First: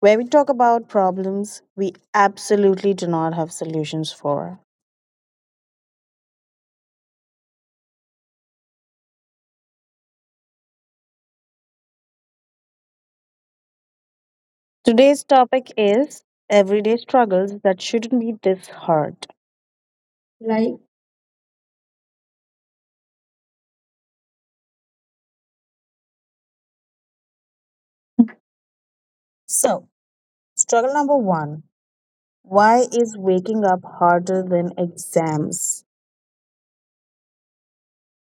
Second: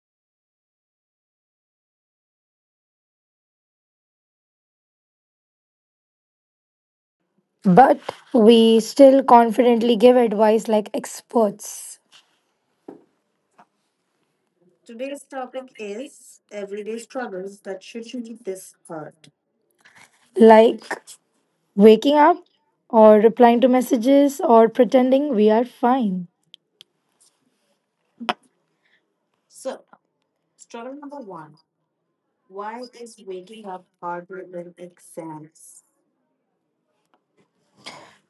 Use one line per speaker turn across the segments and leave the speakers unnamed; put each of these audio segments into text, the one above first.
where we talk about problems we absolutely do not have solutions for.
But we still confidently give advice like experts,
Today's topic is everyday struggles that shouldn't be this hard.
like waking up or replying to messages or pretending we are fine.
So, struggle number one why is waking up harder than exams?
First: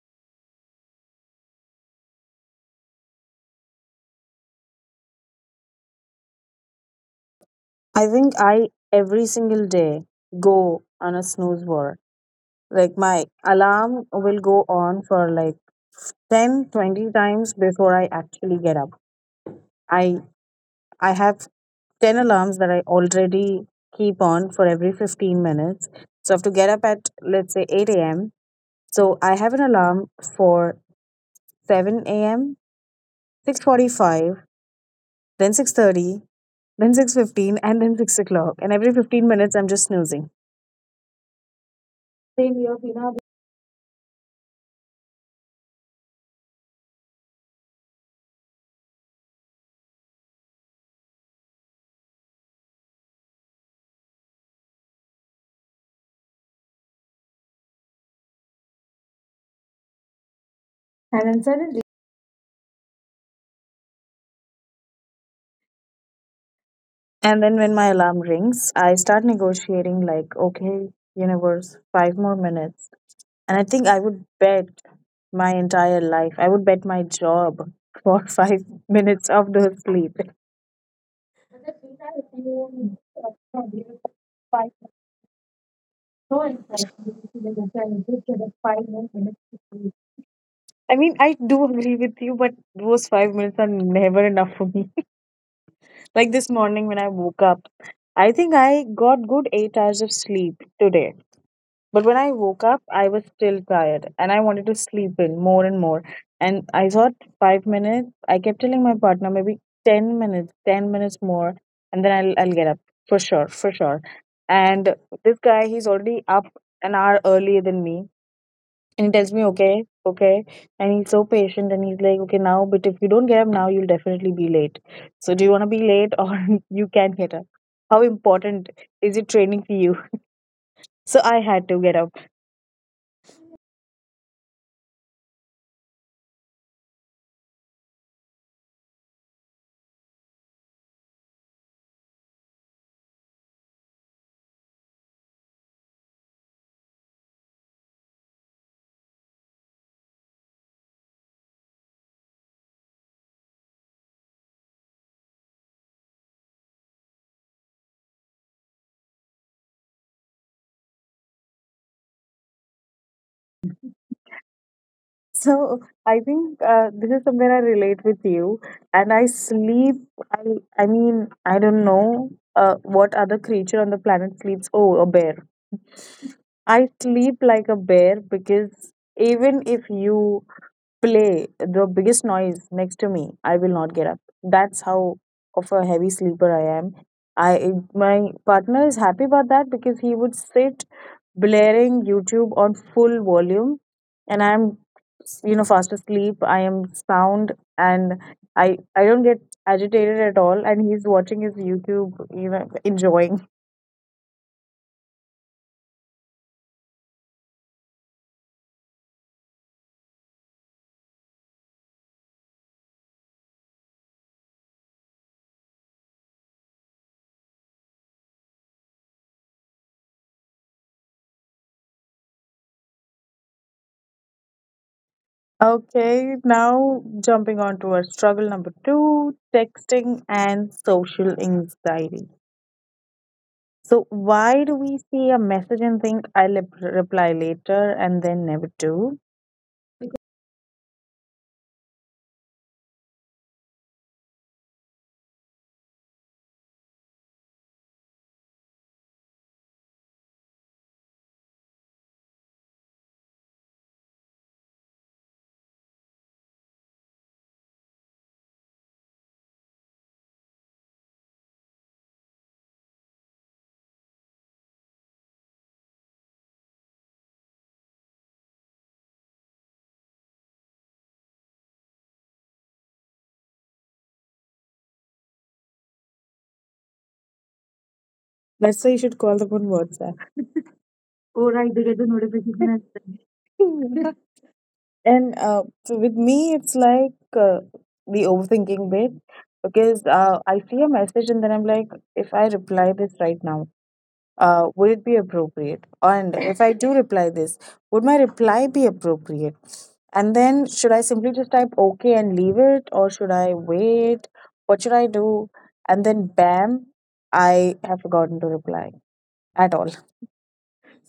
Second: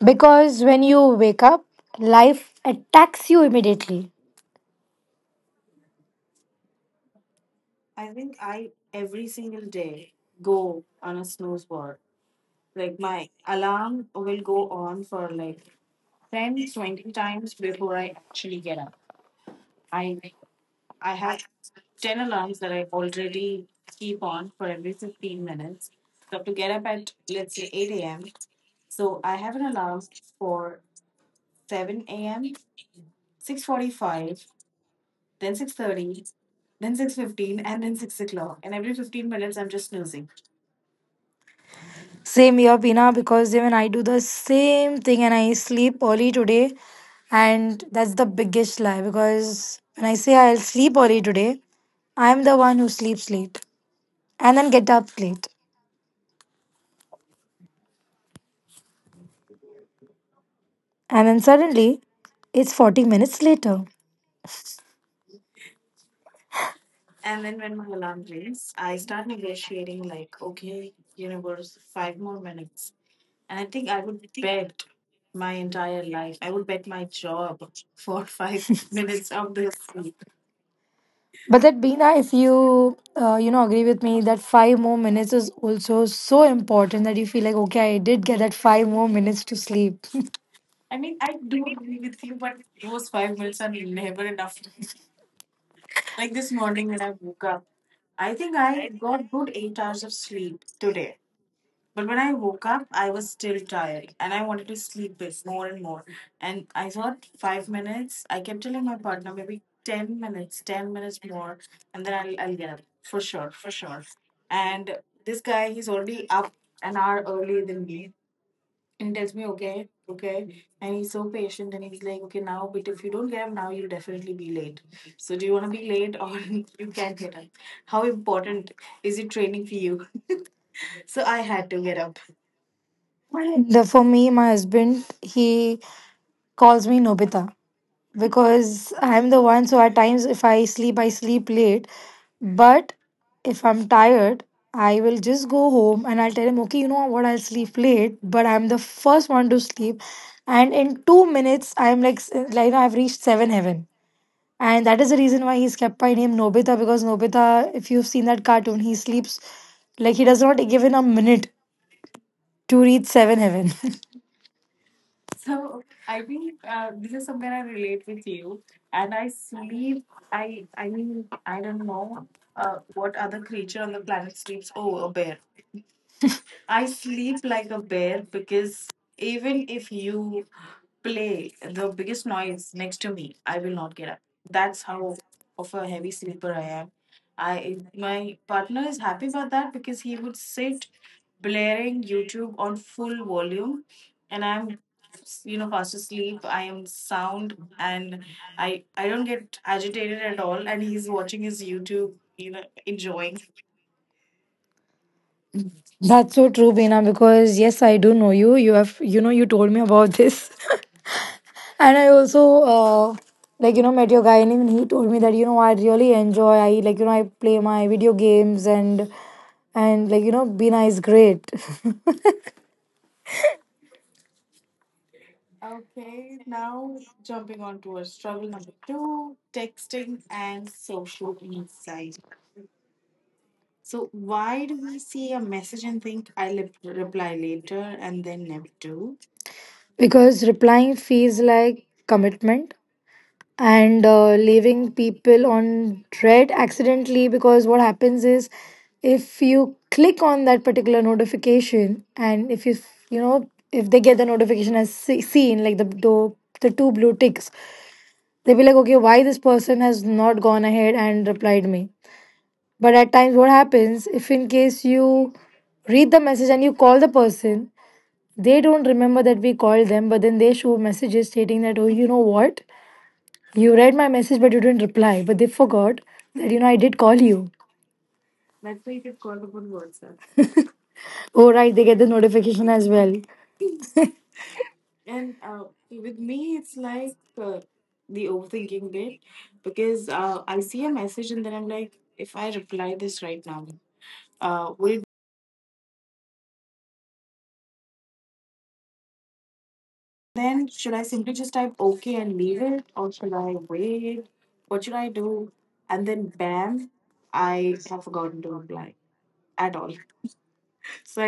Because when you wake up, life attacks you immediately.
I think I every single day go on a snooze war. Like, my alarm will go on for like 10, 20 times before I actually get up. I I have 10 alarms that I already keep on for every 15 minutes. So I have to get up at let's say 8 a.m. So I have an alarm for 7 a.m., 6:45, then 6:30, then 6:15, and then 6 o'clock. And every 15 minutes, I'm just snoozing.
Same here, Pina,
Same here,
because even
Hina.
I do the same thing and I sleep early today. And that's the biggest lie because when I say I'll sleep early today, I'm the one who sleeps late and then get up late. And then
And then
suddenly
suddenly.
it's 40 minutes later.
And then when my alarm rings, I start negotiating like, okay, universe, five more minutes. And I think I would bet my entire life, I would bet my job for 5 minutes of those sleep.
But that Bina, if you you know agree with me that five more
Five,
minutes is also so important that you feel like okay I did get that five more
five
minutes to
minutes.
sleep.
I mean, I do agree with you, but those 5 minutes are never enough for me. Like this morning when I woke up, I think I got good 8 hours of sleep today. But when I woke up, I was still tired and I wanted to sleep in more and more. And I thought 5 minutes, I kept telling my partner maybe 10 minutes more, and then I'll get up for sure, for sure. And this guy, he's already up an hour earlier than me. And he tells me, okay, okay. And he's so patient and he's like, okay, now, but if you don't get up now, you'll definitely be late. So do you want to be late or you can get up? How important is it training for you? So I had to get up.
And for me, my husband, he calls me Nobita because I'm the one. So at times, if I sleep, I sleep late. But if I'm tired, I will just go home and I'll tell him, okay, you know what, I'll sleep late, but I'm the first one to sleep. And in 2 minutes, I'm like, like now I've reached seven heaven. And that is the reason why he's kept my name Nobita, because Nobita, if you've seen that cartoon, he sleeps like he does not give in a minute to reach seven heaven.
So I think this is somewhere I relate with you, and I sleep. I I mean I don't know what other creature on the planet sleeps. Oh, a bear. I sleep like a bear because even if you play the biggest noise next to me, I will not get up. That's how of a heavy sleeper I am. I my partner is happy about that because he would sit blaring YouTube on full volume, and I'm fast asleep. I am sound, and I don't get agitated at all. And he's watching his YouTube, enjoying.
That's so true, Beena, because yes, I do know you. You have, you know, you told me about this. And I also, uh, like, you know, met your guy and even he told me that, you know, I really enjoy, like, you know, I play my video games, and like, you know, Beena is great.
Okay, now jumping on to our struggle number two texting and social anxiety. So, why do we see a message and think I'll reply later and then never do?
Because replying feels like commitment and leaving people on dread accidentally. Because what happens is, if you click on that particular notification, and if you you know, if they get the notification as seen, like the the two blue ticks, they'll be like, okay, why this person has not gone ahead and replied me. But at times what happens, if in case you read the message and you call the person, they don't remember that we called them, but then they show messages stating that, oh, you know what, you read my message, but you didn't reply. But they forgot that, you know, I did call you.
Let's say you should call them on WhatsApp.
Oh,
Oh,
right. They
right.
get the notification as
because-
well.
And so with me, it's like the overthinking bit because I see a message and then I'm like, if I reply this right now, would it be appropriate? And if I do reply this, would my reply be appropriate? And then should I simply just type okay and leave it, or should I wait? What should I do? And then bam, I have forgotten to reply at all.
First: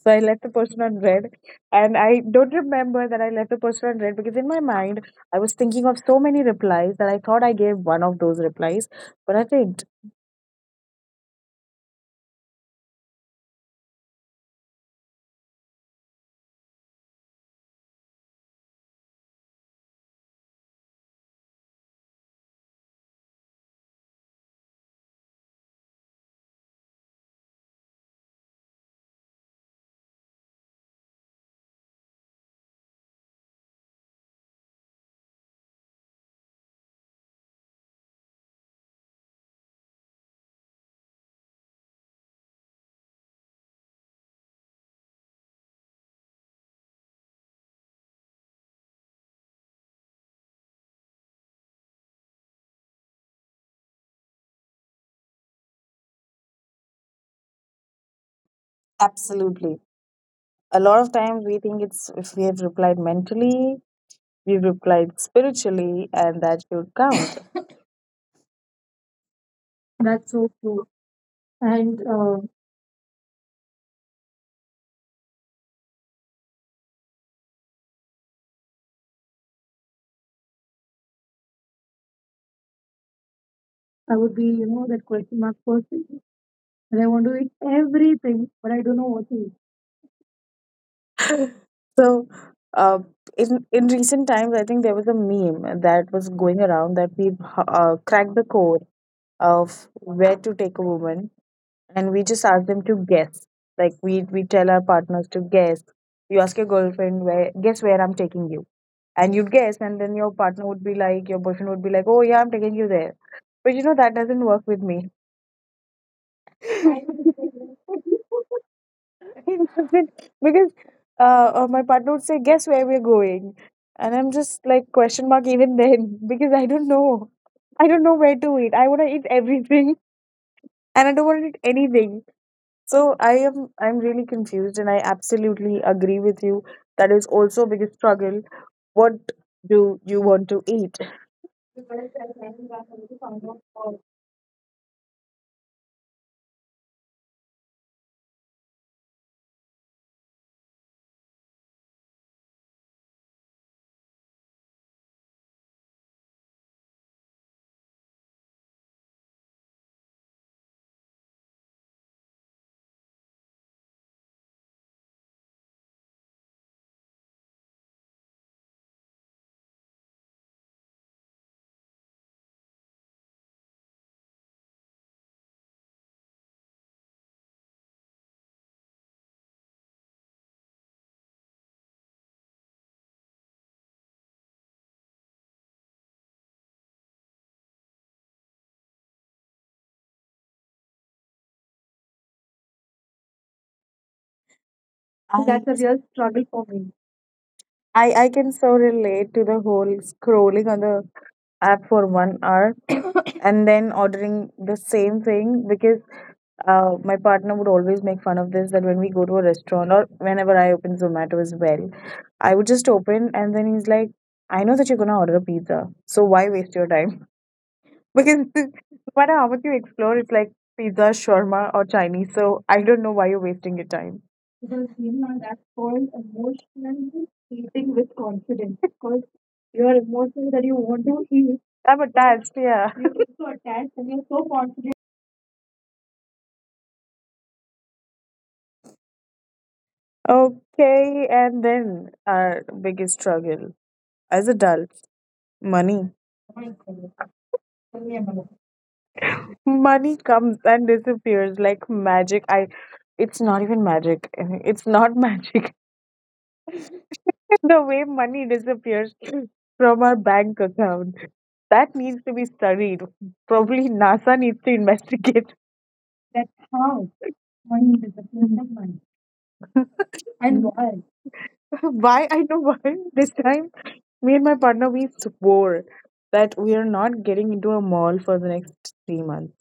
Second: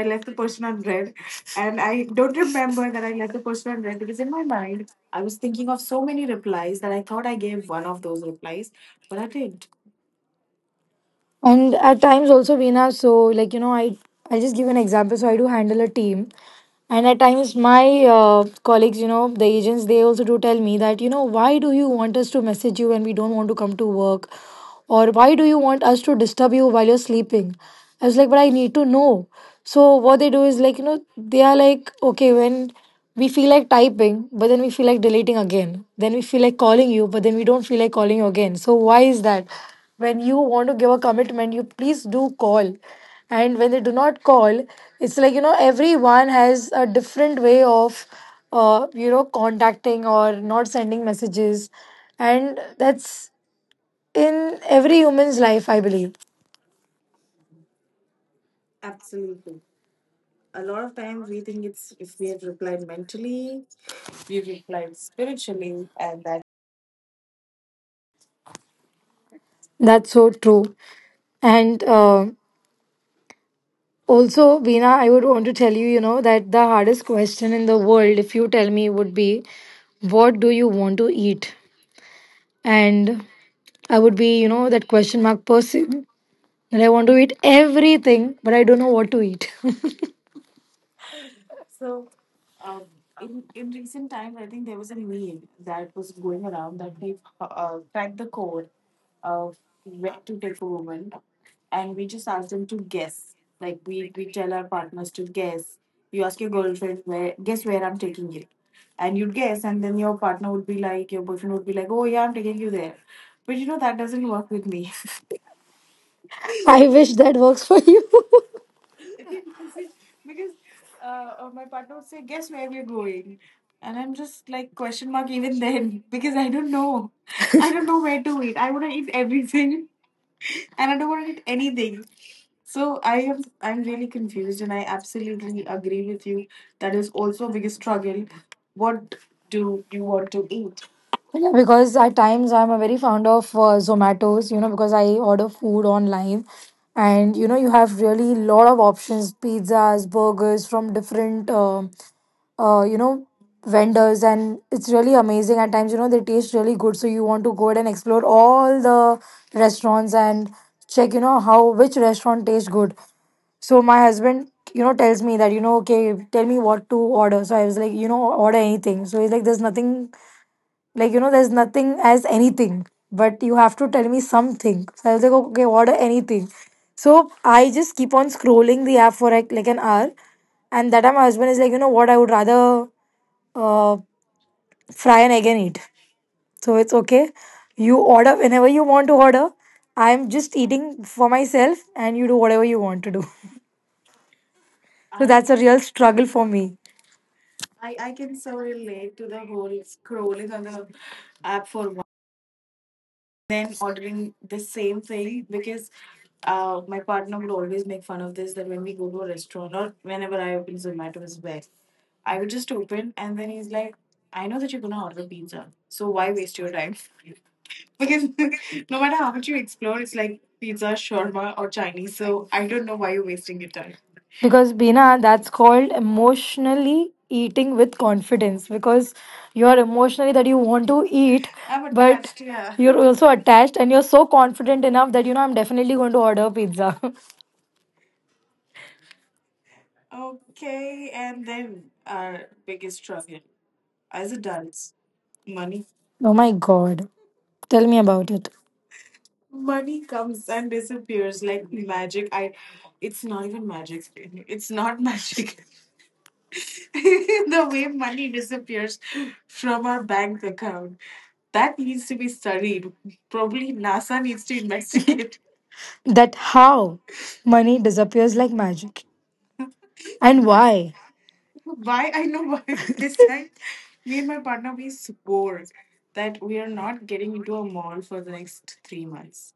So I left the person on red, and I don't remember that I left the person on red because in my mind I was thinking of so many replies that I thought I gave one of those replies, but I didn't.
And at times also, Veena, so like, you know, I just give an example. So I do handle a team. And at times, my colleagues, you know, the agents, they also do tell me that, you know, why do you want us to message you when we don't want to come to work? Or why do you want us to disturb you while you're sleeping? I was like, but I need to know. So what they do is like, you know, they are like, okay, when we feel like typing, but then we feel like deleting again. Then we feel like calling you, but then we don't feel like calling you again. So why is that? When you want to give a commitment, you please do call. And when they do not call, it's like, you know, everyone has a different way of, you know, contacting or not sending messages, and that's in every human's life, I believe.
Absolutely. A lot of times we think it's if we have replied mentally, we've replied spiritually, and that should count.
That's so
That's so
true.
true. I
And
I
also, Veena, I would want to tell you, you know, that the hardest question in the world, if you tell me, would be, what do you want to eat? And I would
would
be,
be,
you know,
you know,
that
that
question
question
mark
mark
person,
person.
that I
And
want
I
to
want
eat
to eat
everything,
everything,
but I
but
don't
I
know
don't
what
know
to
what
eat.
to. So, uh, in recent times, I think there was a meme that was going around that we cracked the code of where to take a woman, and we just ask them to guess. Like we tell our partners to guess. You ask your girlfriend where guess where I'm taking you, and you'd guess, and then your partner would be like, your boyfriend would be like, oh yeah, I'm taking you there. But you know that doesn't work with me.
I wish that works for you.
He doesn't because my partner would say, "Guess where we're going," and I'm just like question mark even then because I don't know. I don't know where to eat. I want to eat everything, and I don't want to eat anything. So I'm really confused, and I absolutely agree with you. That is also a biggest struggle. What do you want to eat? I
Yeah, because at times I'm a very fond of Zomatos, you know, because I order food online, and you know you have really lot of options, pizzas, burgers from different you know, vendors, and it's really amazing. At times, you know, they taste really good, so you want to go ahead and explore all the restaurants and check, you know, how which restaurant tastes good. So my husband, you know, tells me that, you know, okay, tell me what to order. So I was like, you know, order anything. So he's like, there's nothing like, you know, there's nothing as anything, but you have to tell me something. So I was like, okay, order anything? So I just keep on scrolling the app for like an hour. And that time my husband is like, you know what, I would rather uh, fry an egg and eat. So it's okay. You order whenever you want to order. I'm just eating for myself and you do whatever you want to do. So that's a real
That's a real
struggle for
struggle
me.
for me. I can so relate to the whole scrolling on the app for 1 hour and then ordering the same thing because my partner would always make fun of this that when we go to a restaurant or whenever I open Zomato as well, I would just open and then he's like, I know that you're gonna order a pizza, so why waste your time? Because no matter how much you explore, it's like pizza, shawarma, or Chinese, so I don't know why you're wasting your time.
Because
Because
Bina, that's
that's
called
called
emotionally
emotional
eating with confidence.
incident.
Because
Because
you're
your
emotionally that
emotions
you
that you
want to
want to
eat,
heal
I'm
I'm
but attached,
attached,
yeah,
yeah.
you're also attached and
That
you're
and you're
so
so
confident
confident.
enough that you know I'm definitely going to order pizza.
Okay, and then our biggest struggle as adults money.
Oh my god. Tell me about it.
Money comes and disappears like magic. I it's not even magic. It's not magic. The way money disappears from our bank account. That needs to be studied. Probably NASA needs to investigate.
That
That's how
how money
money
disappears like
disappears.
magic. And
And
why?
why I know why this time. Me and my partner, we swore that we are not getting into a mall for the next 3 months.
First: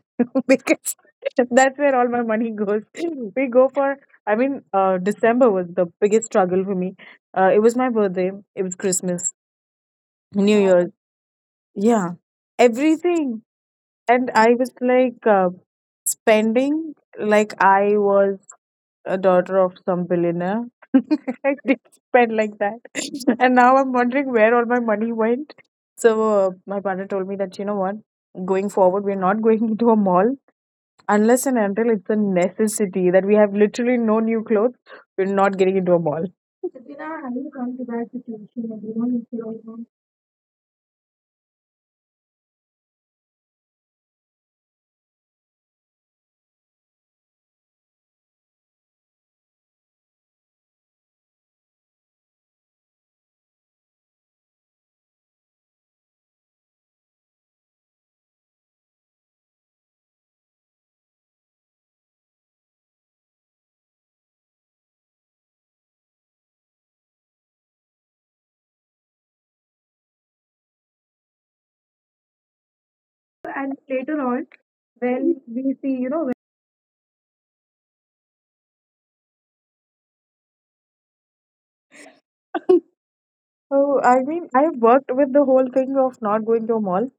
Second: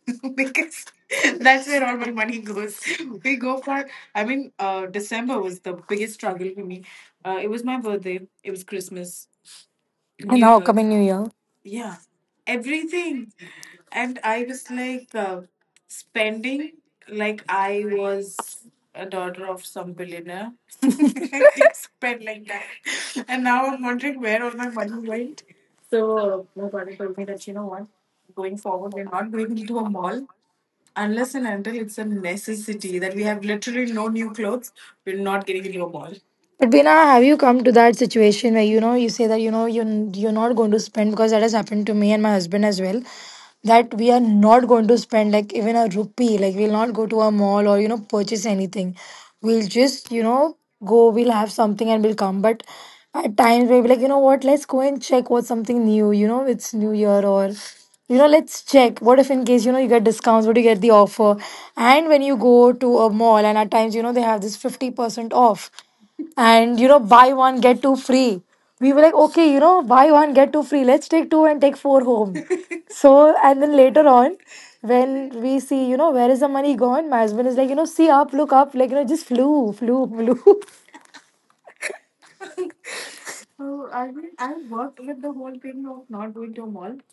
That's where all my money goes. We go for, I mean, December was the biggest struggle for me. It was my birthday, it was Christmas,
And how
New
now
Wow.
coming
Year's,
New Year.
yeah, everything. And I was like spending like I was a daughter of some billionaire. spent like that. And now I'm wondering where all my money went. So my partner told me that, you know what, going forward, we're not going into a mall unless and until it's a necessity that we have literally no new clothes. We're not getting into a mall.
But Bina, have you come to that situation where you know you say that you know you're not going to spend? Because that has happened to me and my husband as well, that we are not going to spend like even a rupee, like we'll not go to a mall or you know purchase anything. We'll just, you know, go, we'll have something and we'll come. But at times we'll be like, you know what, let's go and check what's something new. You know, it's New Year, or you know, let's check what, if in case, you know, you get discounts, what do you get the offer. And when you go to a mall, and at times you know they have this 50% off and you know buy one get two free, we were like, okay, you know, buy one get two free, let's take two and take four home. So and then later on
Not,
when
Then
we
we
see,
see,
you know, where is the money gone, my husband is like, you know, see up, look up, like, you know, just flew, flew, flew.
when- so I mean, I worked with the whole thing of not going to a mall.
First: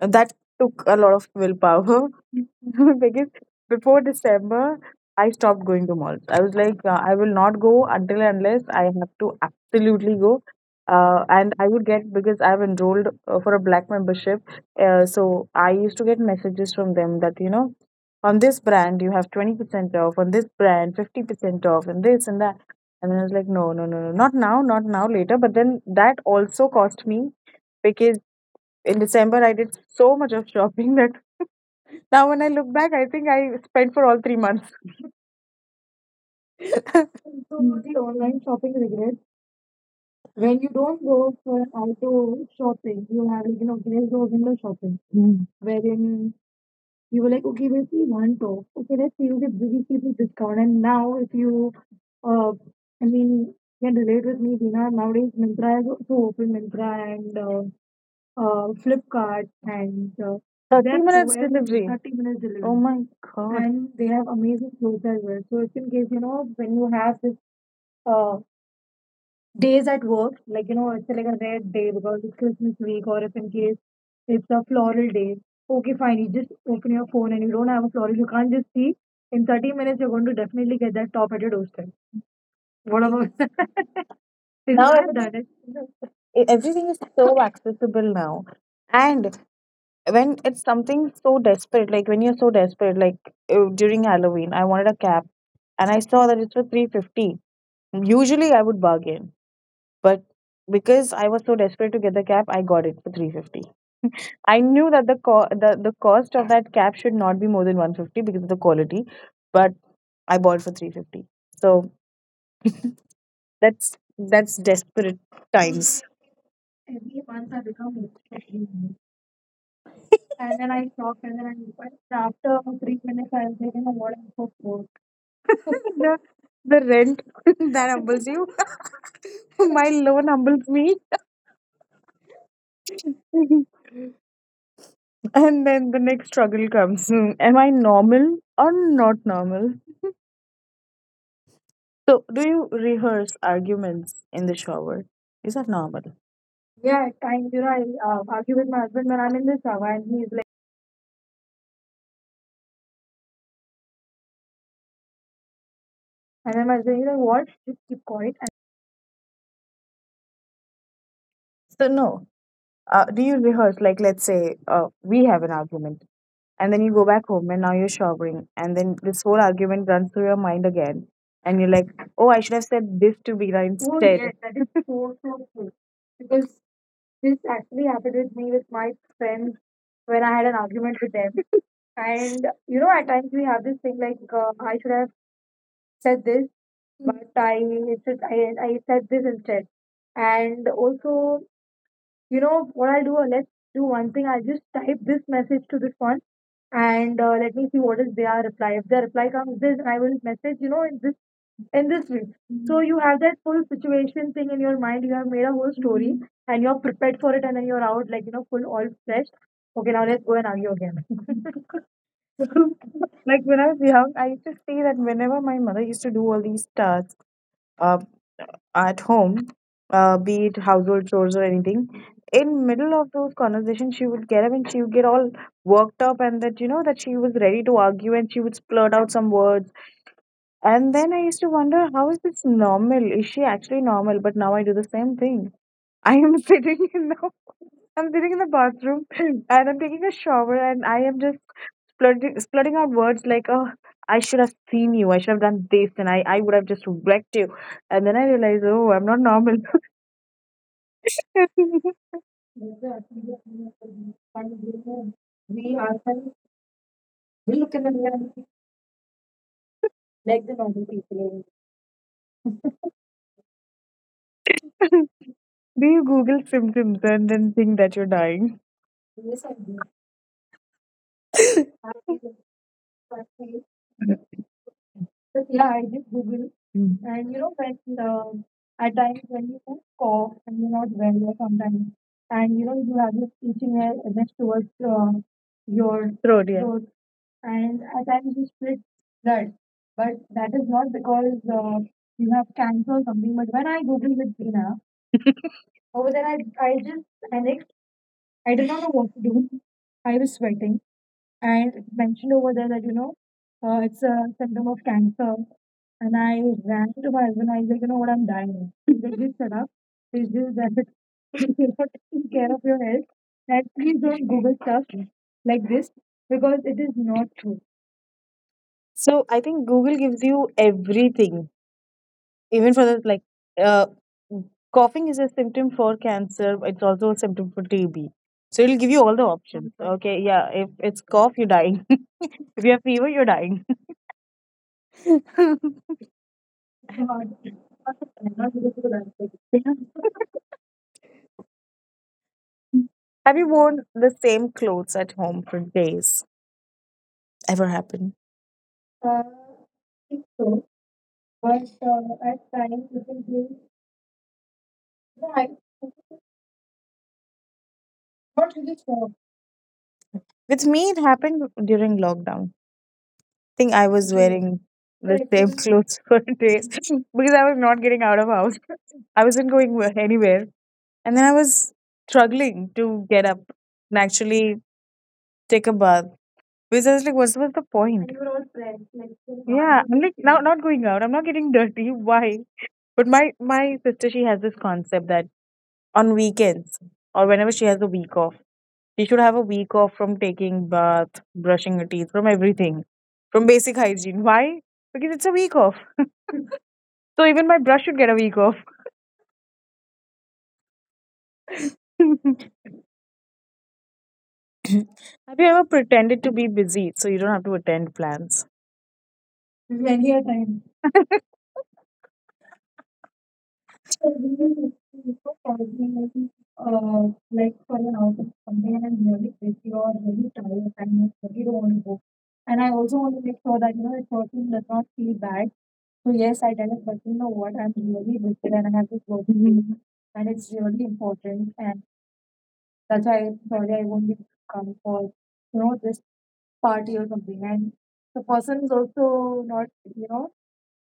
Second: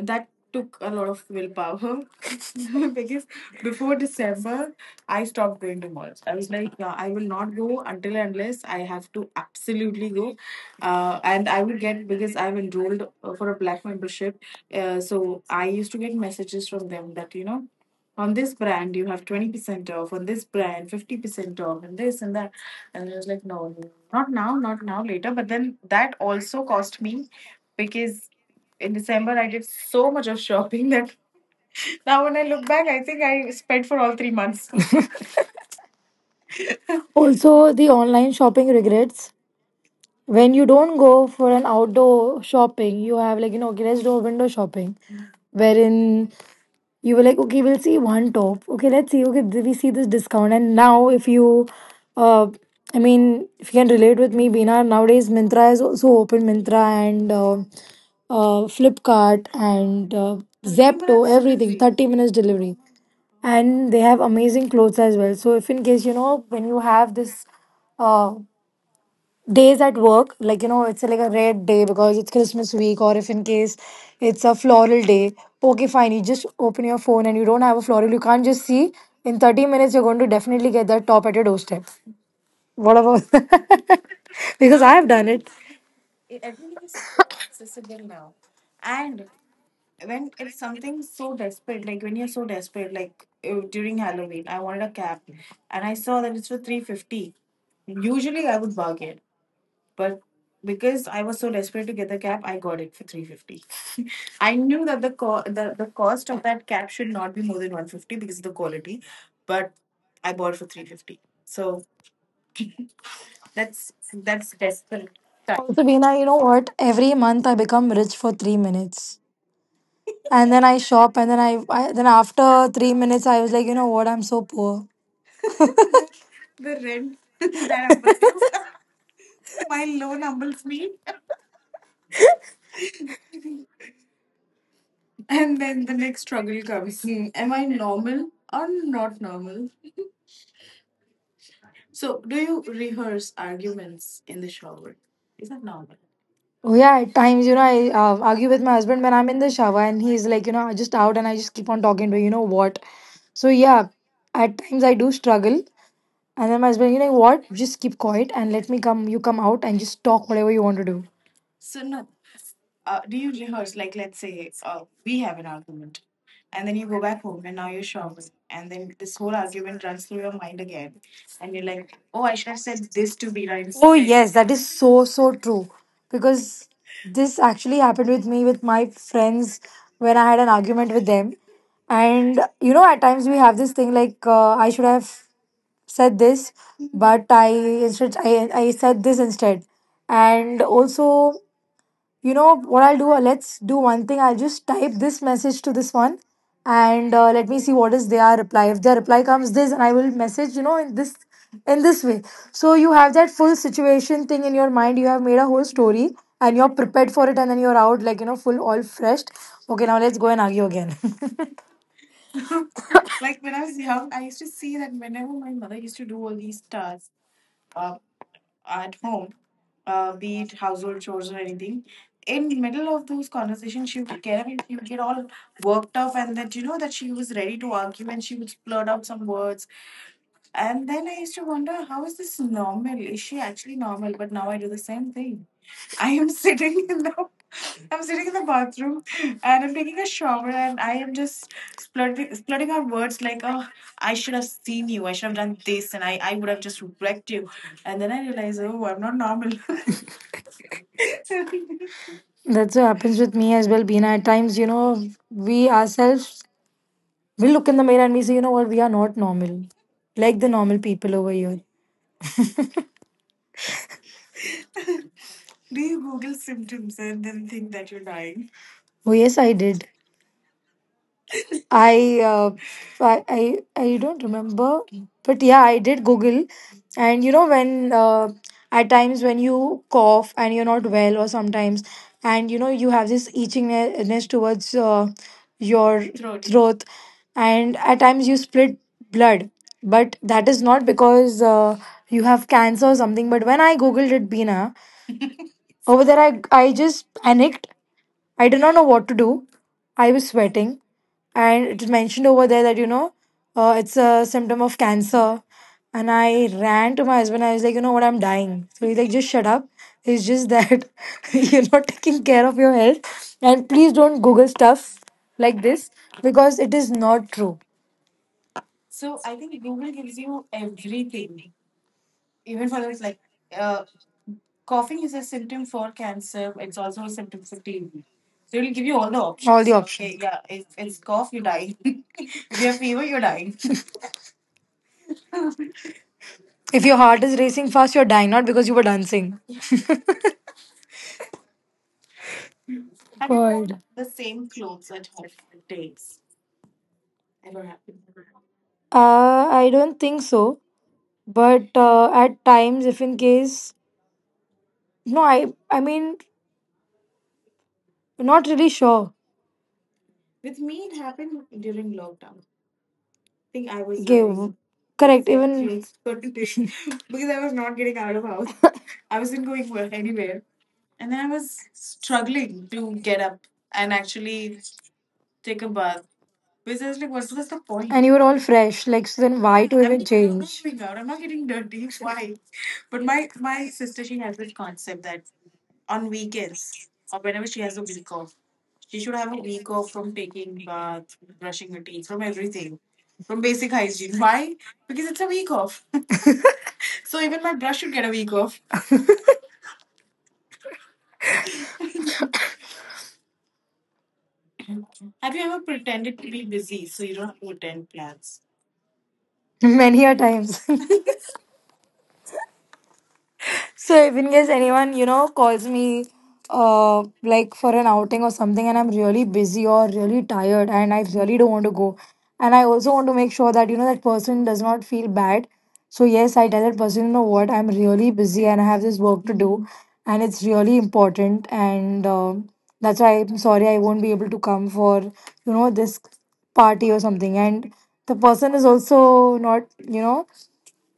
That took a lot of willpower because before December, I stopped going to malls. I was like, I will not go until and unless I have to absolutely go. And I would get because I've enrolled for a black membership. So I used to get messages from them that, on this brand you have 20% off, on this brand 50% off, and this and that. And I was like, no, no, no, no, not now, not now, later. But then that also cost me because in December I did so much of shopping that Now, when I look back, I think I spent for all 3 months.
Also, the online shopping regrets.
Cigarettes.
When you
When you
don't
go
go for
to,
an outdoor
you
shopping, you have like, you
have
know,
like,
okay, let's do a
let's go
window
window
shopping,
shopping. Mm.
wherein
Mm.
you were
You
like,
were like,
okay, we'll
okay,
see
we'll see
one
one
top.
top.
Okay,
Okay,
let's see.
let's see you
We
get
see
busy
this
people
discount. And
discount.
now,
And
if
now
you,
you,
uh,
uh,
I
I
mean,
mean,
if you can relate with me, Bina, nowadays
nowadays
Mintra is
Myntra is
also
also
open,
open
Mintra and
Myntra, uh,
Flipkart
cart
and
and 30 have
Zepto,
minutes
everything,
provided
30 minutes delivery.
delivery. Oh my god.
And they
And
have
they have
amazing
amazing
clothes as
clothes
well.
as
So,
well.
if
So
in
if
case, you
you, you
know, when
know
you
when you
have
have
this
this
uh,
uh,
days at
days at
work,
work,
like, you
like
know, it's like
it's
a
like a
red
red
day
day
because it's
because it's
Christmas
Christmas
week, or
week,
if
or
in
if in
case
case
it's a
it's a
floral
full
day,
day,
okay, fine,
if
you
I need
just
just
open your
open your
phone, and
phone
you
and
don't
you
have
don't
a
have a
floral, you
floral, you
can't
can't
just
just
see,
see.
in 30 minutes you're going to definitely get
Definitely get
that top at
your
your doorstep.
hosted.
What about because I
Now
have
that
done it.
everything is everything is so accessible now and when it's something so desperate like when you're so desperate like during Halloween I wanted a cap and I saw that it's for 350. Usually I would bargain but. Because I was so desperate to get the cap, I got it for 350. I knew that the co- the cost of that cap should not be more than 150 because of the quality, but I bought for 350. So that's that's desperate
Also,
times.
Beena, you know what, every month I
The,
become rich for 3 minutes, and then I shop, and then I then after 3 minutes I was like, you know what, I'm so poor.
the rent that humbles you, my loan humbles me. And then the next struggle comes. Am I normal or not normal? So, do you rehearse arguments in the shower? Is that normal?
Oh yeah,
Yeah,
at times, you know, I
I
argue
argue
with
with
my
my
husband
husband
when
when
I'm
I'm
in
in
the
the
shower,
shower
and
and
he's
he's
like,
like,
you know, just out, and I just keep on talking to, you know what. So yeah, at times I do struggle, and
and
then my
then my
husband, you
husband,
know
he's like,
what?
what?
Just
Just
keep
keep
quiet
quiet.
and
And
let me come. You come out and just talk whatever you want to do.
So, no. Do you rehearse? Like, let's say we have an argument, and then you go back home, and now you're
Shocked.
showering, and then this whole argument runs through your mind again. And you're like, oh, I should have said this to Veena
Oh
instead.
yes, that
Yeah,
is
it's
so
so,
so
so
true.
true. Because
Because this
this
actually
actually
happened
happened
with
with
me
me
with
with
my
my friends
friends when
when
I
I
had
had
an
an
argument
argument
with
with them.
them, and
And
you know at
at times
times we have this thing like I should have said this, but
I,
I said this instead. And also, you know what
what
I'll
I'll
do?
do, let's
Let's do
do
one
one
thing. I'll just type
this
this
message
message to
to this
this
one,
one, and
and
let
let
me
me
see
see
what
what
is their reply. If their reply
is
comes this,
this,
and
and
I
I
will
will message,
message, you know, in
in this
this way. So
so
you have that full situation thing
thing,
in
and you
your
have
mind. You have made
made
a whole
a
story,
story
and you're prepared
wait
for
for
it,
it,
and
and I
then you're out like, you know, full
will all
all freshed. Okay,
okay
now
now
let's
let's.
go and argue again.
Like when I was young, I used to see that whenever my mother used to do all these tasks, uh, at home, be it household chores or anything, in middle of those conversations, she would get up and she would get all worked up, and that you know that she was ready to argue, and she would splurt out some words. And then I used to wonder, how is this normal? Is she actually normal? But now I do the same thing. I am sitting in the I'm sitting in the bathroom and I'm taking a shower and I am just splurting out words like, oh, I should have seen you. I should have done this and I would have just wrecked you. And then I realize, oh, I'm not normal. Do
That's what happens with me as well, Beena. At times, you know, we ourselves, we look in the mirror and we say, you know what, we are not normal, like the normal people over here.
you Google symptoms and then think that you're dying?
Oh yes, I did. I uh, I don't remember, but yeah, I did Google,
Mm.
and you know when at times when you cough and
And
you're
you're
not
not well
well, or
or
sometimes,
sometimes.
and
And
you
you
know
know,
you
you
have
have
this
itching edge
itchingness
towards
towards your
your
throat.
throat, yeah.
Throat,
Throat.
and at times you split blood, but that is not because you
You have
have cancer or something.
something,
But
but
when I googled
Google
it,
with me
Bina,
now,
over there, I just panicked. I did not know what to do. I was
I think.
sweating. And
And
it was mentioned
mentioned
over
over
there that, you know, it's a symptom
symptom of
of
cancer.
cancer. And
And I
I
ran
ran to
to
my
my
husband.
husband.
I
I
was
was
like,
like,
you
you
know
know
what,
what,
I'm
I'm dying
dying. So he's like, just shut up. It's just that you're not taking care of your health. And please don't Google stuff like
like this
this because
because
it
it
is
is not
not
true.
true.
So I think Google gives you everything even for the like uh, coughing is a symptom for cancer, it's also a symptom for TB, so it'll give you all the options okay, okay, yeah, if it's cough you're dying. If you have fever you're dying.
If your heart is racing fast, you're dying, not because you were dancing.
Have you worn the same clothes at home for days, ever happened? uh,
I don't think so.
so,
But at
at
times, if
times
in
it can
case,
be-
no, I mean, not really sure. I
With me, it happened during lockdown. I think I was wearing
correct.
same clothes for days because I was not getting out of house. I wasn't going anywhere, and then I was struggling to get up and actually take a bath because I was like, what's the
And you were
point?"
all fresh. Like, so then why to
Yeah,
even
I'm like
change?
now not going out. I'm not getting dirty. Why? But my sister, she has this concept that on weekends or whenever she has a week off, she should have a week off from taking bath, brushing her teeth, from everything, from basic hygiene. Why? Because it's a week off. So even my brush should get a week off. Have you ever pretended to be busy so you don't have to attend plans?
Many a
Yeah,
times.
time.
So if
So
in case anyone, you know, calls me like
like
for
for
an
an hour
outing or
and
something and I'm
I'm
really
really if
busy
you
or
are
really
really
tired
tired
and I
and
really
you
don't
don't
want to
want to
go.
go.
And I
I
also
also
want to
want
make
to
sure that, you know, that person does not feel
feel
bad.
bad.
So
So
yes, I
yes, I
tell that person, you know what, I'm really busy and I have this work
hope.
to do
Mhm.
and
And
it's
it's
really important and um, that's why I'm sorry I
I
won't be
won't be
able to come for, you know, this party or
party or
something.
something.
And
And
the
the
person
person
is
is
also
also
not, you know,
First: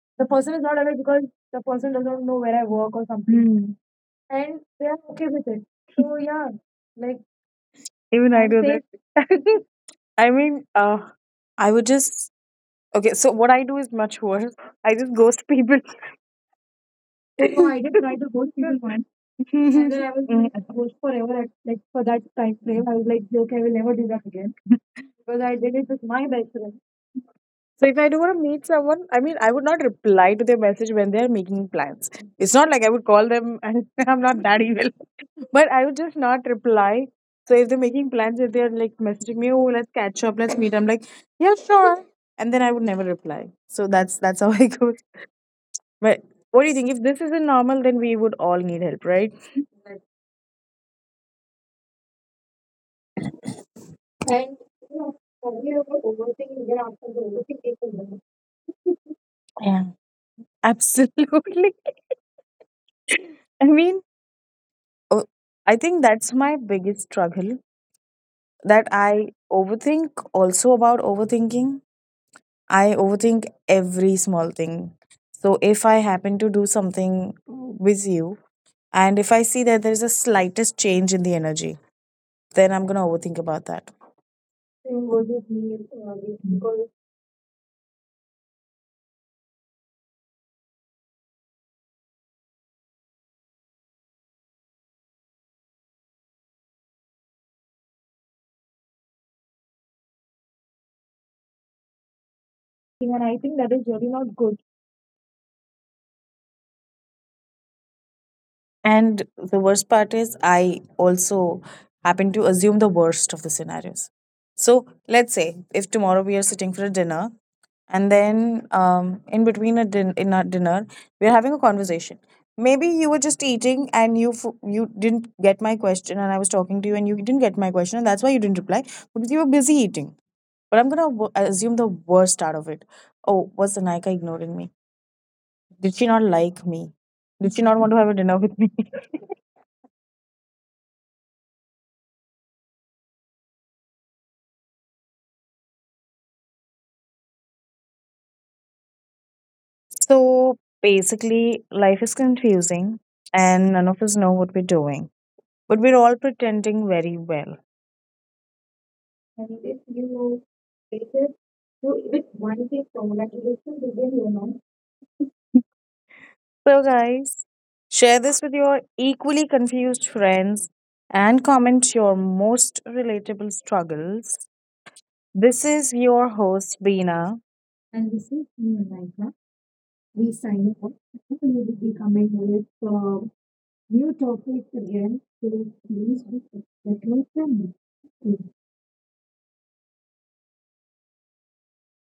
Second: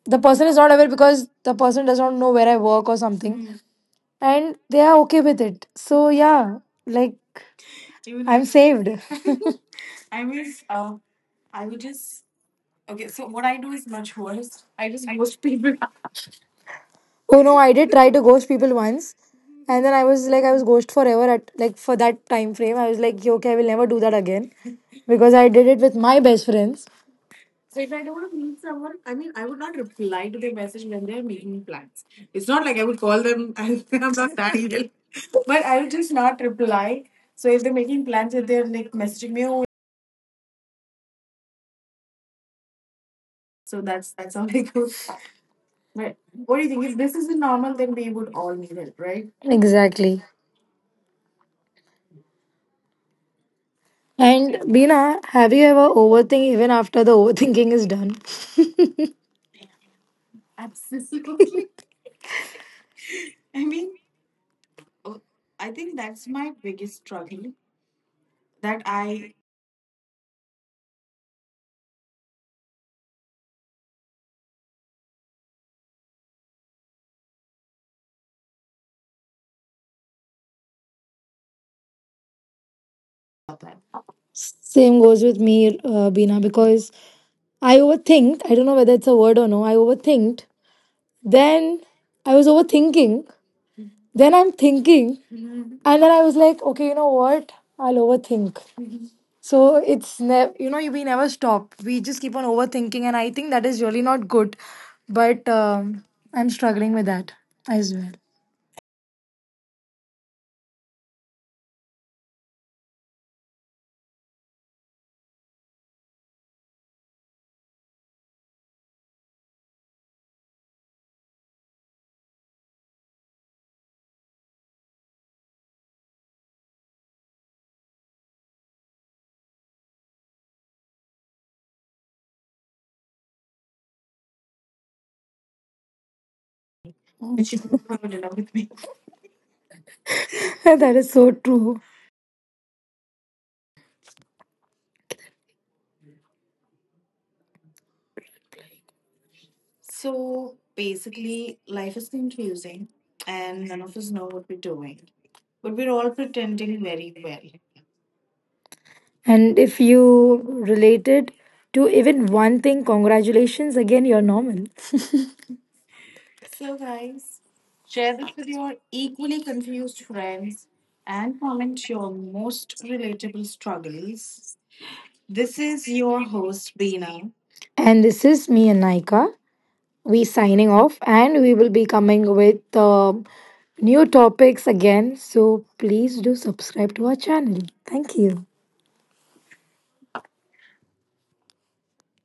the person is not aware because the person does not know where I work or something. Mm.
complaining. Hmm.
And they are okay with it. So yeah, like,
Even
I'm
I do
saved.
that. I mean, I would just okay. So what I do is much worse. I just ghost people.
Oh no, I did try to ghost people once, and
And
then
then
I
I was
was
like,
like, I
mhm,
was
like,
ghost forever at like for
for
that
that
time
time
frame.
frame,
I
I
was
was like,
like, yeah, okay,
okay,
I
I will
will never
never
do
do
that
that
again
again.
because
Because
I
I
did
did
it
it
with
with
my
my
best
best.
friends.
So if I do want to meet someone, I mean, I would not reply to their message when they are making plans. It's not like I would call them, and I'm not that evil, but I would just not reply. So if they're making plans, if they're like messaging me, oh, let's catch up, let's meet. I'm like, yeah, sure, and then I would never reply. So that's how I go. But what do you think? If this isn't normal, then we would all need help, right?
Exactly. And Bina, have you ever overthink even after the overthinking is done?
Yeah, absolutely. I mean, oh, I think that's my biggest struggle that I overthink also about overthinking. I overthink every small thing. So if I happen to do something with you and if I see that there's a slightest change in the energy, then I'm going to overthink about that.
Same goes with me, Bina, because I overthinked. I don't know whether it's a word or no. I overthinked. Then I was overthinking. Then I'm thinking. And then I was like, okay, you know what? I'll overthink. So it's ne. You know, we never stop. We just keep on overthinking.
And
And
I
I
think
think
that
that
is
is
really
really
not
not
good.
good. But I'm struggling with that as well.
And the worst part is, I also happen to assume the worst of the scenarios. So let's say if tomorrow we are sitting for a dinner and then in between a in our dinner we're having a conversation, maybe you were just eating and you you didn't get my question and I was talking to you and you didn't get my question and that's why you didn't reply because you were busy eating, but I'm gonna assume the worst out of it. Oh, was Anika ignoring me? Did she not like me? Did she not want to have a dinner with me?
That is so true.
So basically life is confusing and none of us know what we're doing, but we're all pretending very well.
And if you related to even one thing, congratulations. Again, you're normal.
So, guys, share this with your equally confused friends and comment your most relatable struggles. This is your host, Beena.
And this is me and Naika. We signing off and we will be coming with um, new topics again, so please do subscribe to our channel. Thank you.